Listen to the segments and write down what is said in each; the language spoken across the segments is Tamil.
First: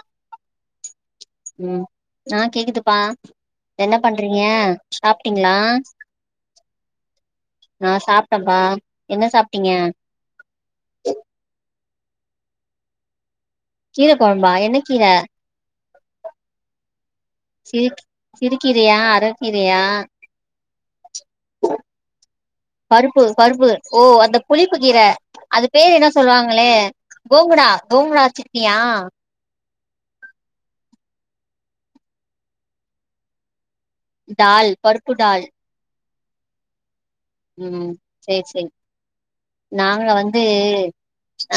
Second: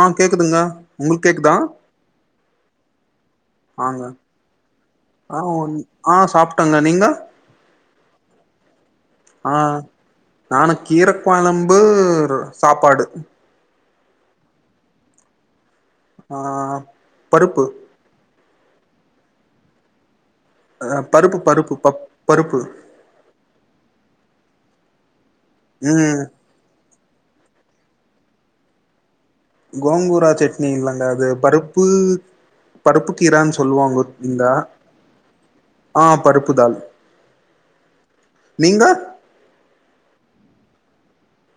ஆ கேக்குதுங்ளா உம் ஆ கேக்குதுப்பா என்ன ஆங்க பண்றீங்க ஆ சாப்ட்டீங்ளா ஒன்- ஆ சாப்ட்டங்க நீங்க நா சாப்ட்டம்பா ஆ நானு கீர கொழம்பு க சாப்பாடு கீர கொழம்பா என்ன கீர ஆ பருப்பு சிறுக்கீரயா அரக்கீரயா அ ஆம் பருப்பு பருப்பு ஓ அந்த புளிப்பு கீர அது பேரு என்னோ ம் சொல்வாங்களே கோங்குடா கோங்குடா சிட்னியா கோங்கூரா சட்னி இல்லங்க அது பருப்பு பருப்பு கீரான்னு சொல்லுவாங்க இங்க டால் பருப்பு டால் ஆ பருப்புதால் உம் செரி செரி நாங்க வ து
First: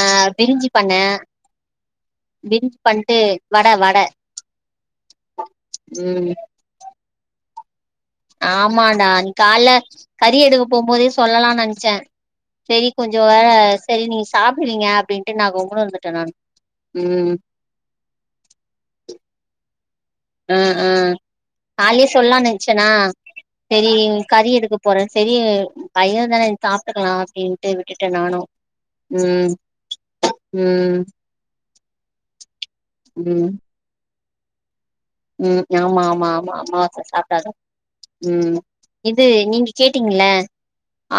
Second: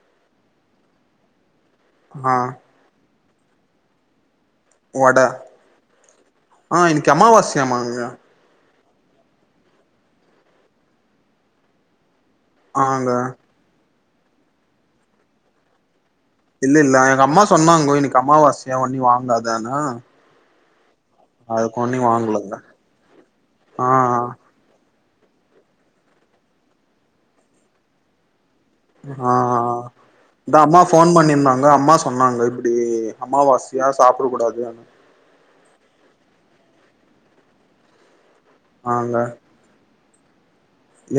ஆ பிரிஞ்சு பண்ணெ பிரிஞ்சு பண்ட்டு வட வட வடை ம் ஆ இன்னிக்கு அம்மாவா கே மாங்கா ஆமான்டா நி கால்ல கறி எடுக்க போம்போதே சொல்லலான்னு நென்சே செரி ஆங்க கொஞ்ச வேற செரி நீங்க சாப்ட்டுவிங்க அப்டின்ட்டு நா கொம்முனு இருந்து இல்லில்ல எங்க அம்மா சொன்னாங்க இன்னிக்கு அம்மாவாசையா ஒன்னுயு வாங்காதனா ஆ ஆ கால்யே சொல்லான்னு வாங்கலங்க நென்ச்சனா ஆ செரி கறி எடுக்க பொற செரி பைய தானே சாப்ட்டுக்கலா அப்டின்ட்டு விட்டுடே நானு ஆ ம் ஆ அ அதா அம்மா ம் ஃபோன் பண்ணிந்தாங்க அம்மா சொன்னாங்கள் டி ம் அமாவாசயா சாப் ருக் கூடாது ம் யாமா ஆமா ஆமா அம்மாவாச சாப்டாத ம் ஆங்க இது நீங்க கேட் டிங்க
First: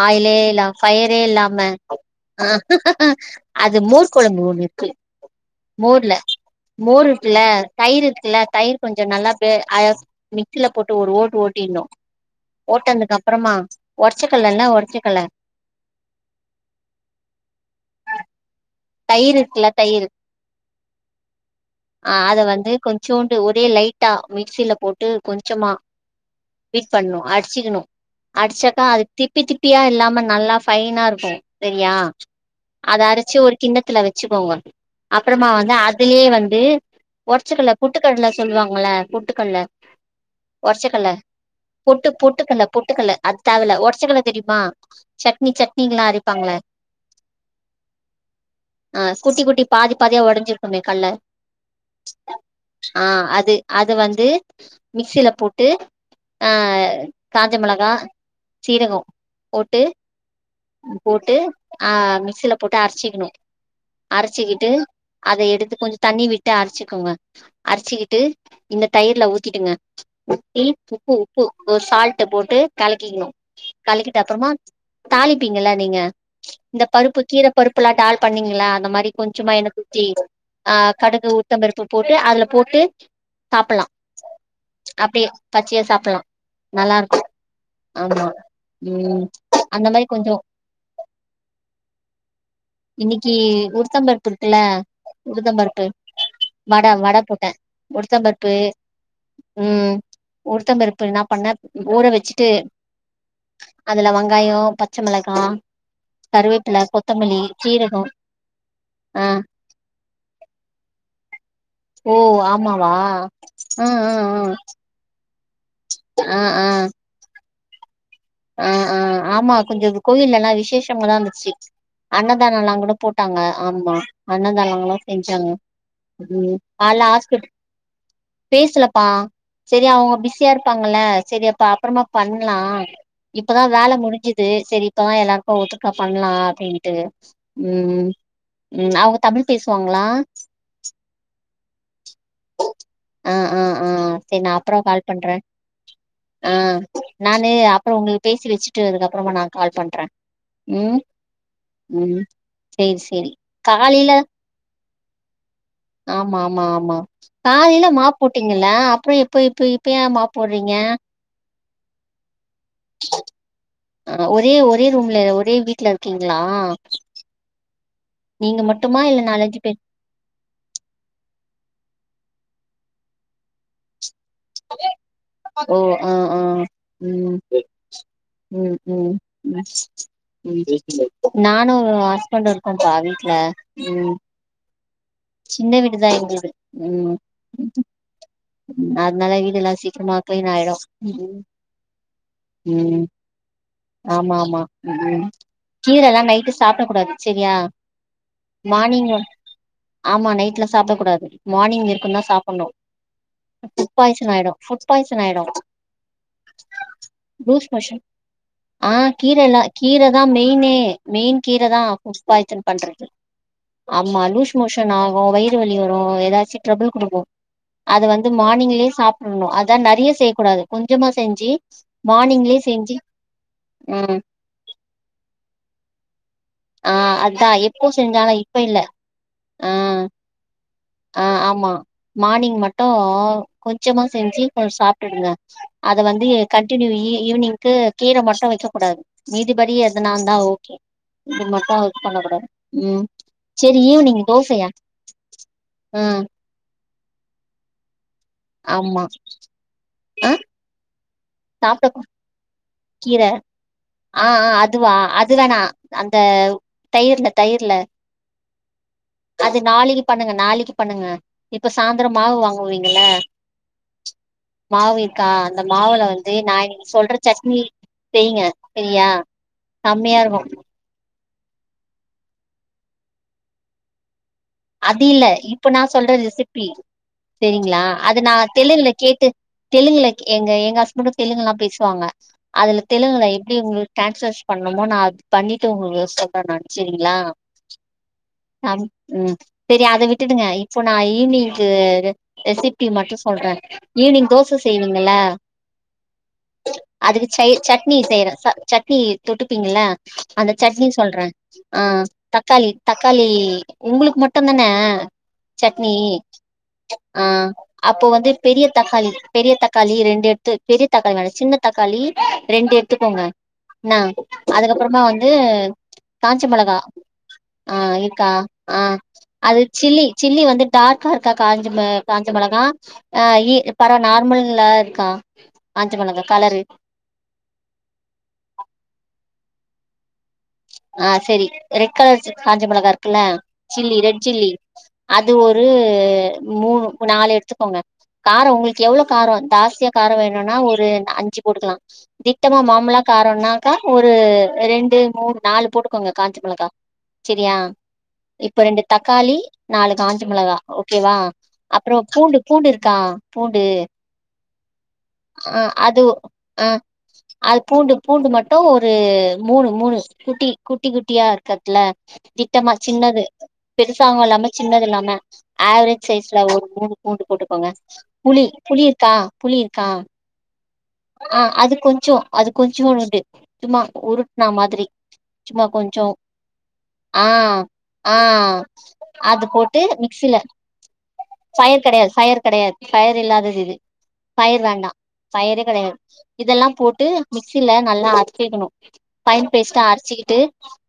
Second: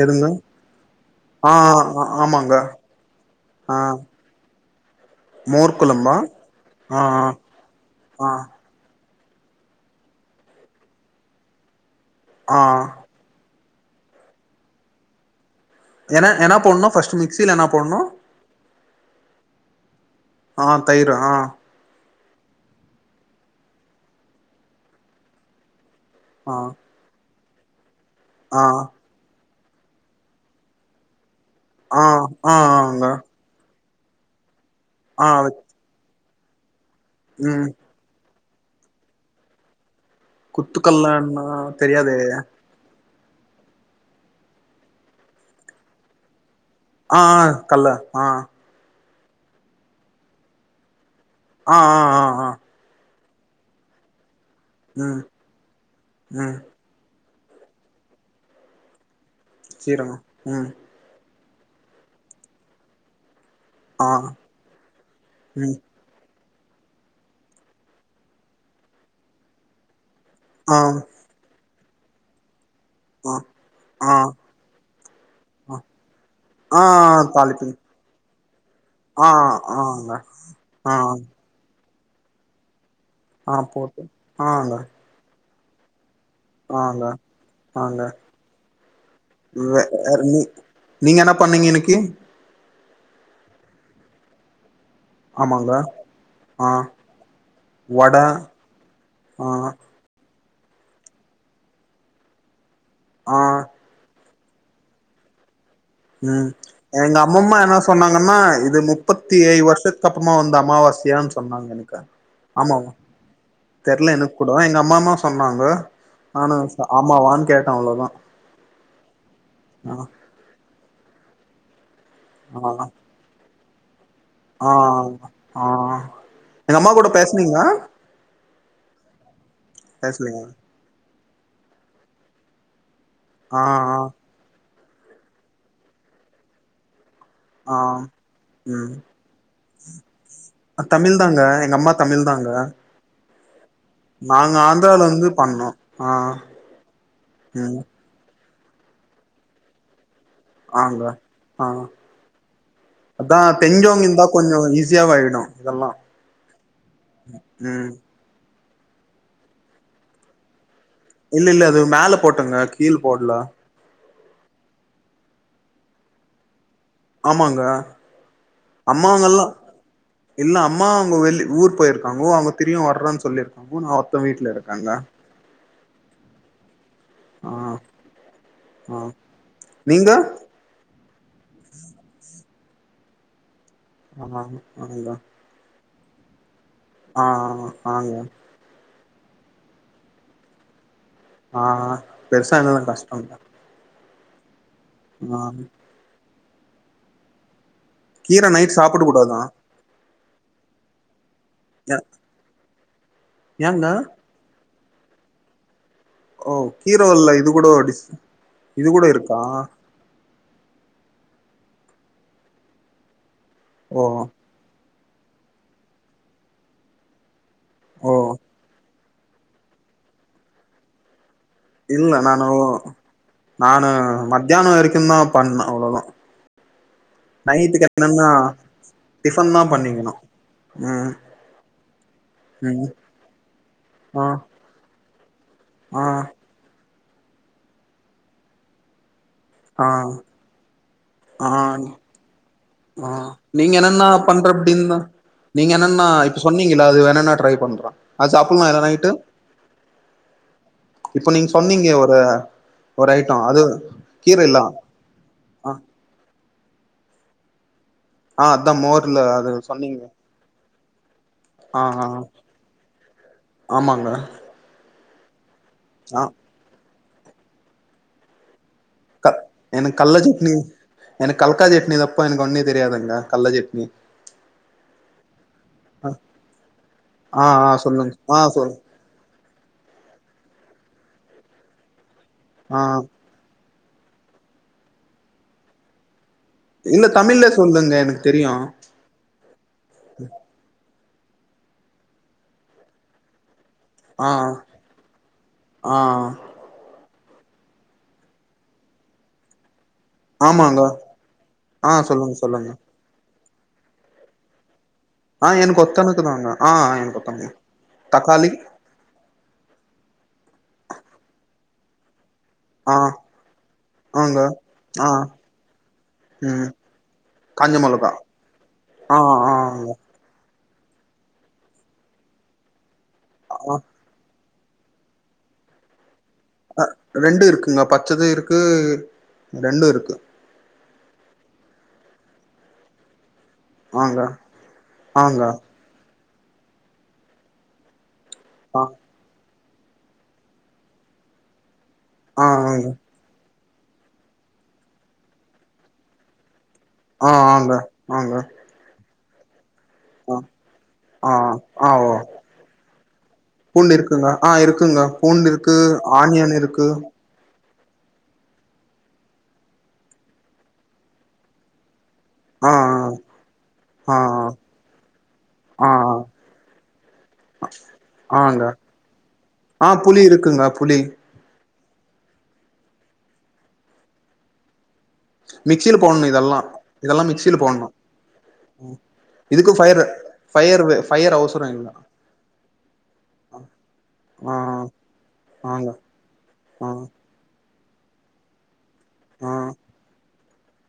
எதுங்க ஆயிலே இல்லாம் ஃபயரே ஆ இல்லாம ஆமாங்க ஆஹ் அது ஆ மோர் குழம்பு ஒன்னு கே மோர் மோர்ல கொழம்பா ஆ மோர் இருக்குல தயிர் ஆ இருக்குல தயிர் கொஞ்சம் நல்லா பே அ மிக்சில போட்டு ஒரு ஓட்டு ஓட்டினும் ஆ ஓட்டுனத்து அப்புறமா உடச்சக்கல்லல்ல உடச்சக்கல்ல என எனா போன்னும் ஃபஸ்ட் மிக்சியில என்னா போனும் தயிருக்குல தயிர் ஆ தயிர் ஆ அஹ் அது வந்து கொஞ்சோண்டு ஒரே லைட்டா மிக்சில போட்டு கொஞ்சமா ஆ பீட் பன்னும் ஆட் சிகுனும் ஆ அடிச்சாக்கா அது திப்பி திப் பியா இல்லாம நல்லா பைனா இருக்கும் சரியா ஆ அத ஆங்க அரச்சு ஒரு கின்னத்துல வச்சுகோங்க ஆ அப்புறமா வந்து அதுலேயே வ ந்து ம் உடச்சக்கல்ல பொட்டுக்கடல சொல்லுவாங்கள பொட்டுக்கல்ல உடச்சக்கல்ல குத்துக்கல்லன்னா பொட்டு தெரியாதே பொட்டுக்கல்ல பொட்டுக்கல்ல அது தேவல உடசக்குல தெரியுமா சட்னி சட்னி எல்லாம் அரப்பாங்கள ஆஹ் கல்ல ஆஹ் ஆஹ் குட்டி குட்டி பாதி பாதியா உடைஞ்சிருக்குமே கல்ல ஆஹ் ஆஹ் ஆஹ் ஆஹ் ஆஹ் அது அது வந்து ம் மிக்சியில போட்டு ம் அஹ் காஞ்ச மிளகாய சீரகம் போட்டு சீரகம் ம் போட்டு ஆஹ் மிக்சில போட்டு அரைச்சிக்கணும் ஆ அரைச்சிக்கிட்டு அத எடுத்து ம் கொஞ்சம் தண்ணி விட் டுஅரைச்சுக்கோங்க அரைச்சிக்கிட்டு இந்த தயிர்ல ஊத்திடுங்க தி ஆ உப்பு உப்பு ஒரு சால்ட்ட போட்டு கலக்கிக்ணு ஆ ஆ கலக்கிட்டு அப்றமா தாளிப்பீங்கள ஆ நீங்க ஆ இந்த பருப்பு கீர தாளிப்பீங் பருப்புலா டால் பண்ணிங்ளா அந்த மாரி ஆ கொஞ்சமா என்ன குத்தி ஆங்க அ ஆ கடுகு உளுத்தம்பர் பு போட்டு அதுல போட்டு ஆஹ் சாப்பலா போட்டு ஆங்க அப்டியே பச்சையா சாப்பலா நல்லா ஆங்க இருக்கு ஆங்க ஆமா ம் வே அந்த மாரி அ கொஞ்சோ நீ நீங்க என்ன பண்ணிங்க இன்னைக்கி இன்னிக்கி உளுத்தம்பருப்புருக்குல ஆமாங்க உளுத்தம்பருப்பு ஆ வட வட போட்டே வட உளுத்தம்பருப்பு ஆ உம் உருத்தம்பருப்பு என்னா பண்ண ஊற வச்சிட்டு ஆஹ் காயோ பச்ச மெளகா உம் எங்க அம்மம்மா என்ன சீரகோ சொன்னாங்கன்னா இது ஆ முப்பத்தி ஏயி வருஷத்துக்கு அப்பமா வந்த அமாவாசையான் சொன்னாங்க எனக்கு ஓ ஆமா ஆமாவா ஆ ஆ தெரில எனக்கு கூட எங்க அம்மாமா சொன்னாங்க ஆனு ஆமாவான்னு கேட் அவ்ளோதா ஆஹ் ஆஹ் ஆமா கொஞ்சொ ஆ கோயில்லலா விசேஷ் டம்களாந்துச்சி அன்னதானொலாங்கூட போட்டாங்க ஆமா அன்னதானோல்லா ஆஹ் செஞ்சாங்க ஆஹ் எங்க அம்மா கூட பேசுனிங்கா பேஸ்லப்பா செரி அவங்க பிஸியா இருப்பாங்கல செரி அப்ப அப்றமா பண்லா இப்ப ஆ தா வேல ஆ முடிஞ்சிது செரி தோ எல்லாருக்கு ஒட்டுக்கா பண்லா அப்டின்ட்டு ஆஹ் ம் உம் ம் அவங்க தமிழ் பேசுவாங்களா அ தமிழ் தாங்க எங்கம்மா தமிழ் தாங்க ஆஹ் ஆஹ் நாங்க ஆந்த்ராலந்து பண்ணோ ஆஹ் உம் உங்கள் பேசி வெச்சிட்டு அதுக்கப்றமா நா கால் பண்றே உம் ஆங்க ஆ உம் சேர் செரி அதா தெரிஞ்சவங்க காலைல இருந்தா கொஞ்சோ ஈஸியாவாயிடு இதெல்லா ஆமா ஆமா ஆமா காலைல ம் மாப் போட்டு இல்ல அப்றொ இப்ப இப்ப இப்பயே மாப் போட்றிங்க இல் இல்ல அது மேல போட்டங்க கீழ் போட்ல ஆஹ் ஒரே ஒரே ரூம்ல ஒரே வீட்ல இருக்கிங்ளா ஆமாங்க மட்டுமா இல்ல அம்மாங்கல்லா நாலஞ்சு பேர் இல்ல அம்மா அவங்க வெள்ளி ஊர் பொயிருக்காங்கோ அவங்க திரியு வர்றன்னு சொல்லியிருக்காங் நா ஒருத்த வீட்ல இருக்கங்க ஓ ஆஹ் ஆஹ் உம் ஆ உம் ஆ உம் நீங்க உம் நானு அஸ்பண்ட்டு கொங்கா வீட்ல ம் அஹா அனுங்க சின்ன வீடு தா எங்கள்து ஆஹ் ஆ ஆங்க அத்னால வீடுல்லா சீக்ரமா கிளீன் ஆய்டு ஆஹ் ஆ பெருசா என்ன தா கஷ்டம்ல ஆமா ஆமா உம் கீரல்லா நைட்டுஸ் சாப்ட கூடாது செரியா கீர நைட் சாப்புட மார்னிங் கூடாதா ஆமா நைட்ல சாப்ட கூடாது மானிங் ஏ இருக்குன்னா சாப்புட்ணு ஏங்க ஃபுட் பாய்சன் ஆய்டு ஃபுட் பாய்சன் ஆய்டு ஓ கீரவல்ல இதுகூட அடி மோஷன் இது ஆ கூட இருக்கா கீரல்லா கீரதா மெயினே மெயின் கீர தா ஃபுட் பாய்சன் பண்றது ஓ ஆமா லூஸ் மோஷ் ஷன் ஆகு வயிறு வலி வரு ஏதாச்சி ட்ரபுள் குடுக்கு அது ஓ வந்து மார்னிங்லயே சாப் புட்ணு அதா நெறையா செய்யக்கூடாது கொஞ்சமா செஞ்சு இல்ல நானூ மார்னிங்லயே செஞ்சு நானு ம் மத்யானொ வரைக்கு தா பண்ணே அவ்ளதா ஆஹ் அதா எப்போ செஞ்சாலு இப்ப இல்ல டிஃபன் தா ஆஹ் பண்ணிக்கணு ம் ஆஹ் ஆமா மார்னிங் மட்டூ ம் கொஞ்சமா ஆ செஞ்சி சாப் டுடுங்க அத ஆ வந்து கண்டின்யூ இ ஈவினிங்க்கு கீர மட்டு வைக்க கூடாது மீதிபடி ஆ எதனாந்தா ஓகே இது மட்டூ பண்ண கூடாது ம் ஆஹ் நீங்க சரி எனனா ஈவினிங் பண்ற தோசையா அப்டின்னு நீங்க ஆ எனனா இப்ப சொன்னிங்கள அது வேர் எனனா ட்ரை பண்றா அது சப்புமா ஆமா எரனாய்ட்டு ஆ இப்பொ நீங் சொன்னிங்க சாப்ட்ட ஒரு ஒரு கீர ஐட்டோ அது ஆஹ் ஆஹ் கீரைல்லா அதுவா அதுவேணா ஆ அந்த ஆவ் தயிர்ல தயிர்ல ஆ அதா மோர்ல அது சொன்னீங்க நாளைக்கு பண்ணுங்க நாளைக்கு பண்ணுங்க இப்ப ஆ ஆ சாயந்தரம் மாவு வாங்குவீங்கள ஆமாங்க மாவு கா அந்த மாவுல ஆ வந்து நா இன்னைக்கி சொல்றது மீட் செய்ங்க க எனக் கல்ல செம்மையா சட்னி இருக்கு எனக் கல்க்கா சட்னி தாப்பா எனக்கு ஒன்னே தெரியாதுங்க கல்ல சட்னி அது இல்ல இப்ப நா சொல்ற ரெசிபி ஆ ஆ செரிங்ளா சொல்லுங்க அது நா ஆ சொல் தெலுகுல கேட்டு தெலுங்குலக் எங்க எங்க ஹஸ்பண்டு தெலுங்கெல்லா பேசுவாங்க ஆ அதுல தெலுங்குல எப்டி உங்களுக் டேன்ஸ்வஸ் பண்ணணுமோ நா அது பண்ணிட்டு உங்களுக்கு சொ இல்ல தமிழ்லே சொல்லுங்க எனக்கு தெரியு அம் ம் செரி அத விட்டுடுங்க இப்ப நா ஈவ்னிங்கு ரெசிபி மட்டு சொல்றே ஈவ்னிங் தோச செய்விங்கள ஆ அதுக்கு சை சட்னி செய்றே ச சட்னி தொட்டுப்பிங்கள அந்த ஆமாங்க சட்னி சொல்றே ஆ ஆஹ் சொல்லுங்க தக்காளி சொல்லுங்க தக்காளி உங்ளுக்கு மட் ட்டுந்தான ஆ எனக்கு சட்னீ ஒத்தனுக்கு தாங்க ஆ எனக்கு ஆஹ் ஒத்தனுக்கு அப்போ வந்து தக்காளி பெரிய தக்காளி பெரிய தக்காளி ரெண்டு எடுத்து பெரிய தக்காளி வேணா சின்னத் தக்காளி ரெண்டு ஆ எடுத்துக்கோங்க என்னா ஆங்க அதுக்கப்றமா ஆ வந்து காஞ்ச ம் மெளகா காஞ்ச ஆஹ் மொளகா இருக்கா ஆஹ் ஆ அது ஆங்க சில்லி சில்லி வந்து டார்க்கா இருக்கா காஞ்சமெ காஞ்ச மெளகா ஆஹ் இ ஆ பரவா நார்மல் ல்லா இருக்கா காஞ்ச மொளகா ஆ ரெண்டு இருக்குங்க பச்சது இருக்கு ரெண்டு இருக்கு ஆ செரி ரெட் கலர் காஞ்ச மிளகா இருக்குல்ல சில்லி ஆங்க ரெட் சில்லி அது ஆங்க ஒரு மூணு நாலு எடுத்துக்கோங்க காரோ உங்குள்க் ஆ எவ்ளோ காரோ தாஸ் சியா காரோ வேணுன்னா ஒரு ந அஞ்சு போட்டுக்கலா ஆ திட்டமா ஆங்க மாமுலா காரோனா காரோ ஒரு ரெண்டு மூணு நாலு போட்டுக்கோங்க காஞ்ச மிளகா ஆ ஆங்க ஆங்க காலி நாலு காஞ்ச ஆ மிளகா ஓகேவா ஆ ஆ அப்புறோ ஓ பூண்டு பூண்டு இருக்கா பூண்டு இருக்குங்க ஆ இருக்குங்க பூண்டு ஆ இருக்கு அது ஒ ஆனியன் ஆ இருக்கு அது பூண்டு பூண்டு மட்டோ ஒரு மூணு மூணு குட்டி குட்டி குட்டியா [unintelligible] ஆ திட்டமா சின்னது ஆ ஆ பெருசாவு இல்லாம சின்னதில்லாம ஆ ஆவுரேஜ் சைஸ்ல ஒரு பூண்டு பூண்டு போட்டுக்கோங்க ஆ புளி ஆங்க புளி இர்கா புளி இர்கா ஆ புளி இருக்குங்க புளி ஆ அதுக் கொஞ்சோ அது கொஞ்சுமோல் உர்டி தும்மா உருட்னா மாதிரி சும்மா மிக்சில கொஞ்சோ போடணு இதெல்லா இதெல்லா ஆ மிக்சில போடணு ஆ அது இதுக்கு போட்டு ஃபயர் மிக்ஸ்சில ஃபயர் வே அவசர ஃபயர் இல்ல கெடையாது ஃபயர் கெடையாது ஃபயர் இல்லாதது இது ஆ ஃபயர் வேண்டா ஃபயரே கெடையாது ஆங்க இதெல்லா ஆ போட்டு மிக்ஸ்சில நல்லா அர்ச்சிக்குணு ஃபைன் ஆ பேஸ்ட்டா அர்ச்சிக்கிட்டு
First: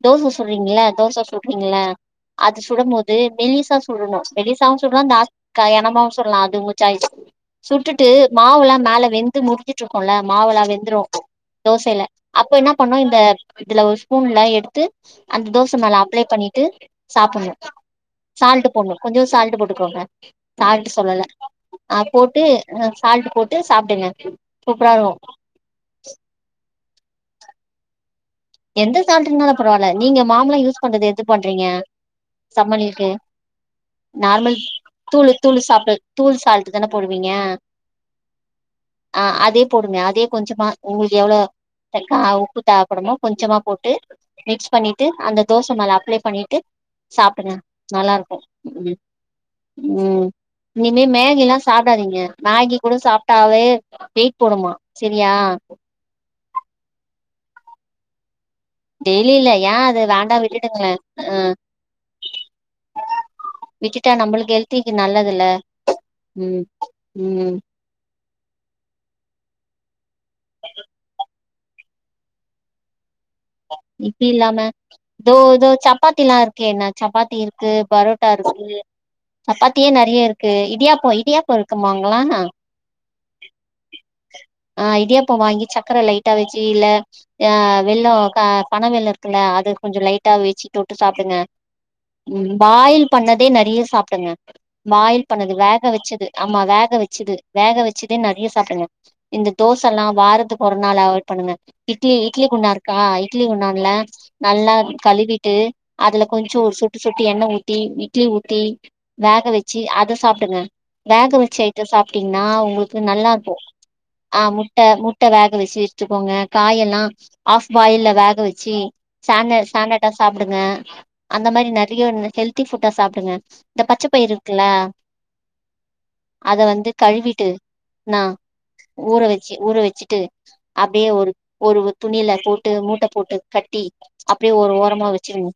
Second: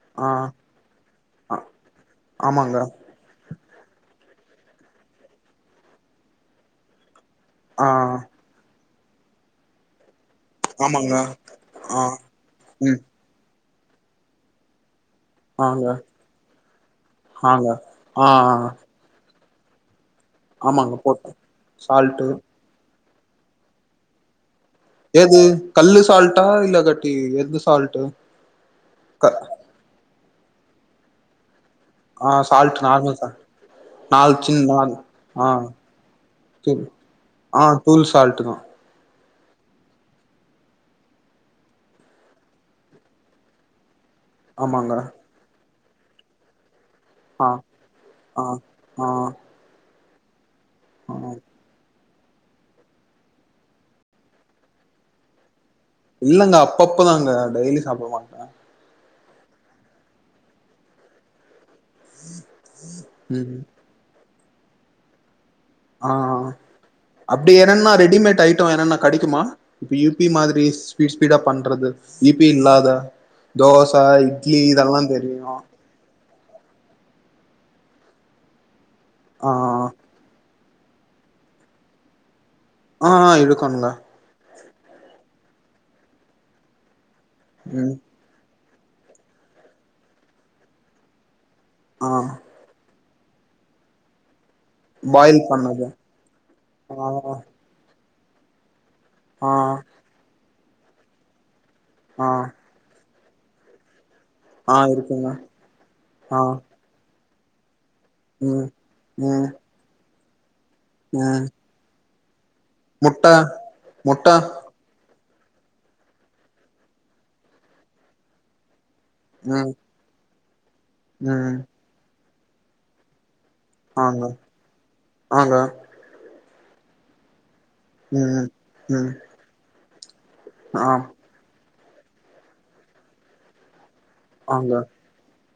தோச ஆ சுட்றீங்கள தோச ஆ சுட்றீங்கள அது ஆமாங்க சுறம் மோது மெல்லிஸா சுட்றணு மெல்லிசாவு சுட்றா தாஸ் கய கனமாவு சுட்லா அது உங்க சாய்ஸ் ஆ சுட்டுட்டு மாவுல்லா மேல வெந்து மு வெந்துட்டுருக்கோல மாவெளா வெந்துரோ ஆமாங்க தோசைல ஆ அப்ப என்னா பண்ணோ ம் இந்த இதுல ஒர் ஸ்பூன்ல எடுத்து அந்த தோச ஆங்க மேல அப்ளே பண்ணிட்டு சாப்புணு ஆங்க ஆ சால்ட்டு போட்ணு கொஞ்சோ சால் து போட்டுக்கோங்க சால்ட்டு ஆமாங்க சொல்லல போட்ட ஆ சால்ட்டு போட்டு ஆ சால்ட் போட்டு சாப்டுங்க சூப்பரா இருக்கு எது கல்லு சால்ட்டா இல்ல க து எது சால்ட்டு எந்த க சால்ட் இருந்தாலு பரவால்ல நீங்க மாமழோ யூஸ் பண்றது எது பண்றீங்க ஆ சால்ட் சம்மன் லீவுக்கு நார்மல் சால்ட் நாலு நார்மல் சின் நால் தூளு ஆ தூள் சாப்பிட தூள் சால்ட்டு தானே போடுவீங்க ஆ தூள் சால்ட்டு தா ஆ அதே போடுங்க அதே கொஞ்சுமா உங்களுக்கு எவ்வளோதெக்க உப்பு தேவேபடுமோ கொஞ்சமா போட்டு மிக்ஸ் ஆமாங்க பண்ணிட்டு அந்த தோச மேல அப்ளை பண்ணிட்டு ஆ சாப்பிடுங்க நல்லா இருக்கு ஆ உ ஆ உம் இனிமே ஆ மேகி எல்லா சாப்பிடாதீங்க மேகி கூட சாப்பிட்டாவே வெயிட் போடுமா செரியா இல்லங்க அப்பப்பதாங்க டெய்லி சாப்பிட மாட்டே டெய்லி இல்ல ஏ அது வேண்டா விட்டுடுங்களே ஆ உம் ம் ஹல்த்திக்கு நல்லது இல்ல ஆ அப்பிடி என்னன்னா ரெடிமேட் ஐட்டோ என்னன்னா கெடைக்குமா வியூ இப்பி மாதிரி ஸ்பீட்டு ஸ்பீடா பண்ணு து இப்பி இல்லாத தோச இப்பி இட்லி இல்லாம இதெல்லா தெரியு இதோ ஆ இதோ சப்பாத்தி எல்லா இருக்கு ஓக்கேனா சப்பாத்தி இருக்கு பரோட்டா இருக்கு சப்பாத்தியே ஆ நெறையா இருக்கு இடியாப்போ இடியாப்போ இருக்குமுங்கா ஆ ஆ இருகாமுங்க ஆ இடியப்போ வாங்கி சக்கரை லைட்டா வச்சு இல்ல ஆ ம் வெல்லம் கா பனவெல்லோ இருக்குல்ல அது கொஞ்சு லைட்டா வெச்சி தொட்டு சாப்பிடுங்க ஆ உம் பாயில் பண்ணதே நறையா சாப்பிடுங்க பாயில் பண்ணது வேக வச்சது ஆமா வேக வச்சது ஆ வேக வச்ச சிதே நறையா சாப்பிடுங்க இந்த ஆ தோச எல்லா வாரதுக்கு ஒரு நாள் அவாட் பண்ணுங்க இட்லி ஆ இட்லி குண்டா இருக்கா இட்லி குண்டான்ல நல்லா ஆ இருக்குங்க கழுவிட்டு அதுல ஆ கொஞ்சு ஒரு சொட்டு சொட்டு எண்ண ஊத் இட்லி ஊத்தி ம் வேக ம் வச்சு அத சாப்ப டுங்க வேக ம் வச்ச ஆயிட்ட சாப்பிடு டிங்னா உங்களுக்கு முட்ட நல்லா இருக்கு முட்ட ஆ முட்ட முட்ட வேக வச்சு வச்சிக்கோங்க காயெல்லா ஆஃப் பாயில்ல வேக வச்சு சான ம் சனாடெஸ் சாப்பிடுங்க அந்த ம் மாரி நறைய ஒண்ணு ஹல்தி புட்டா சாப்பிடுங்க இந்த பச்சை ஆங்க பயிர் இருக்குல்ல ஆங்க அத வந்து கழுவிட்டு உம் நா ம் ம் ஊற வச்சி ஊற வெச்சுட்டு ஆ அப்பிடியே ஒரு ஒரு துணியில போட்டு மூட்ட போட்டு கட்டி அப்படியே ஒரு ஆங்க ஓரமா வச்சிருங்க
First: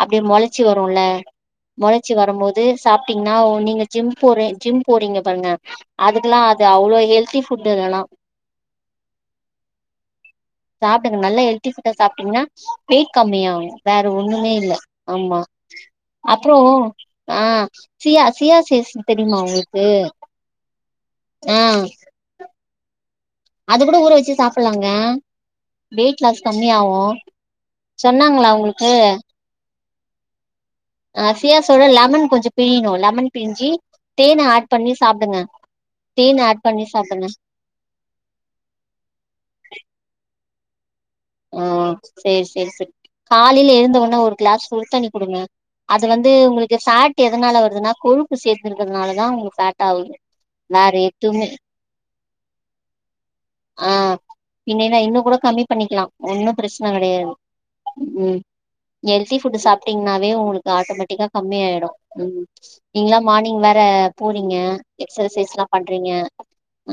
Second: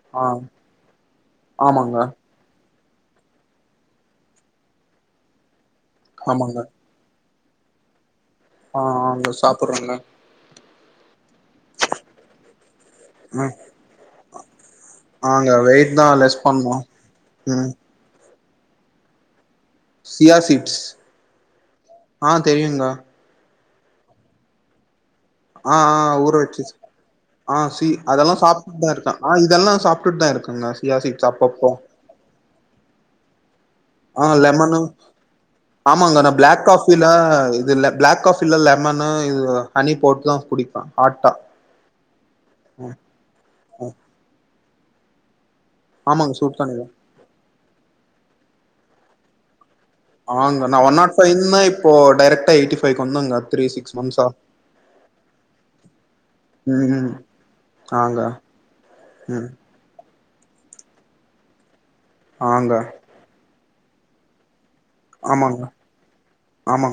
அப்படியே ஆ முளைச்சி வரும்ல ஆமாங்க முளைச்சி வரும்போது சாப்பிட்டீங்கன்னா நீங்க ஜிம் போற ஜிம் போறீங்க பாருங்க அதுக்கலா ஆமாங்க அது அவ்ளோ ஹெல்த்தி ஃபிட்டுதெல்லா ஆ ஆங்க சாப்பிடுறேங்க சாப் சாப்பிடுங்க நல்லா ஹெல்த்தி புட்டா சாப்பிட்டீங்கன்னா வெயிட் ம் கம்மியாகு வேற ஒண்ணுமே இல்ல ஆமா ஆங்க வெயிட் தா லெஸ் அப்றோ பண்ணு ஆ ம் சியாஸ் சியா சீட்ஸ் தெரியுமா உங்களு சியாசீட்ஸ் ஆ தெரியுங்க அது கூட ஊற வச்சு சாப்பலாங்க ஆ ஆ ஊற வெச்சு ஆ சி அதெல்லா சொன்னாங்களா உங்களுக்கு சாப்பிட்டுட்டுதா இருக்க ஆ இதெல்லா சாப் சாப்புட்டா தா இருக்கங்க அ சியாசோட லெமன் கொஞ்சு பிளியணு லெமன் பிளிஞ்சி ஆ லெமன்னு ஆமாங்க நா தேன் ஆட் பிளாக் பண்ணி காபில சாப்டுங்க இது பிளாக் காபில லெமன்னு இது ஹனி போட்டுதா குடிப் ஆ செரி செரி செரி ம் காலையில ம் எழுந்த உனா ஒரு கிளாஸ் சுடு தண்ணி குடுங்க அது வந்து ஆமாங்க சூடு உங்களுக்கு தண்ணில ப்பேட்டு எதனால வருதுன்னா கொழுப்பு சேர்த் இருக்கருதனால உங்க பேட் ஆ நா ஒன் நாட் ஃய்வ் இப்போ டெரக்டா எயிட்டிபைவ்கு வந்தங்க த்ரீ ஆ சிக்ஸ் மந்த்ஸா ஒன்னும் ம் பிரச்சன ம் கெடையாது ஆங்க ம் ஹெல்தி ம் ஃபுட் சாப்பிட்டீங் னாவே உங்களுக்கு ஆட்டோமேட்டிக்கா கம்மியாயிடு ம் ஆங்க நீங்களா மார்னிங் வே ப்ப போறீங்க ஆமாங்க எக்ச்சைஸ்லா பண்றீங்க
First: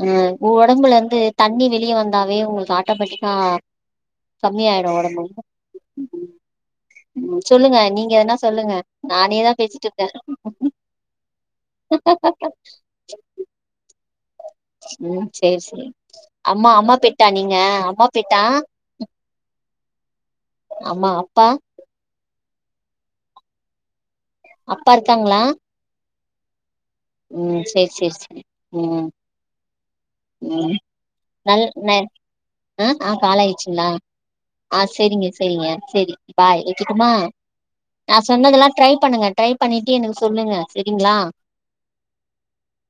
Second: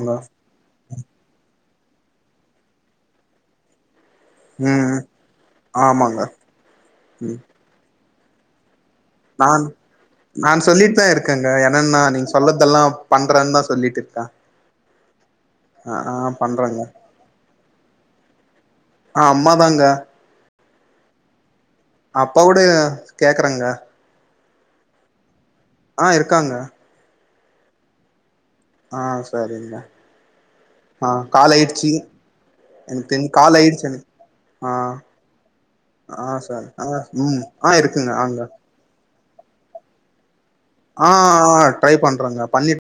ஆ ஒடம்புல இருந் அது தண்ணி வெளியே வந்தாவே உங்களுக்கு ஆட்டோமேட்டிக்கா ம் கம்மியாயிடு ம் ஒடம்பு ஆமாங்க ம் சொல்லுங்க அ நீ இங்க என்ன சொல்லுங்க நானேதா நான் பேசிட்டு இருக்கே நான் சொல்லிட்டு தா இருக்கேங்க என்னன்னா நீங்க சொல்லதெல்லா பண்றன்னு தா சொல்லிட்டு இருக்கே உம் செரி செரி ஆ ஆ அம்மா பண்றேங்க அம்மா பெட்டா நீங் ஹ அம்மா பெட்டா ஆ அம்மாதாங்க அம்மா அப்பா அப்பாவுடைய கேக்குறேங்க அப்பா இருக்காங்களா ஆ இருக்காங்க உம் சேரி சேரி சேரி ஆ சரிங்க உம் ஆ கால் ஆயிடுச்சு ந ஆ எனக்கு ஆ தெரிஞ்சு கால் ஆயிடுச்சு காலாயிச்சுங்ளா எனக்கு ஆ சேரிங்க சேரிங்க சேரி ஆ பாய் சார் ஆ வச்சட்டுமா ம் ஆ இருக்குங்க நா அங்க சொன்னதெல்லா ட்ரை பண்ணுங்க ட்ரை பண்ணிட்டு எனக்கு சொல்லுங்க ஆ சரிங்களா ஆ ட்ரை பண்றங்க பண்ணிட்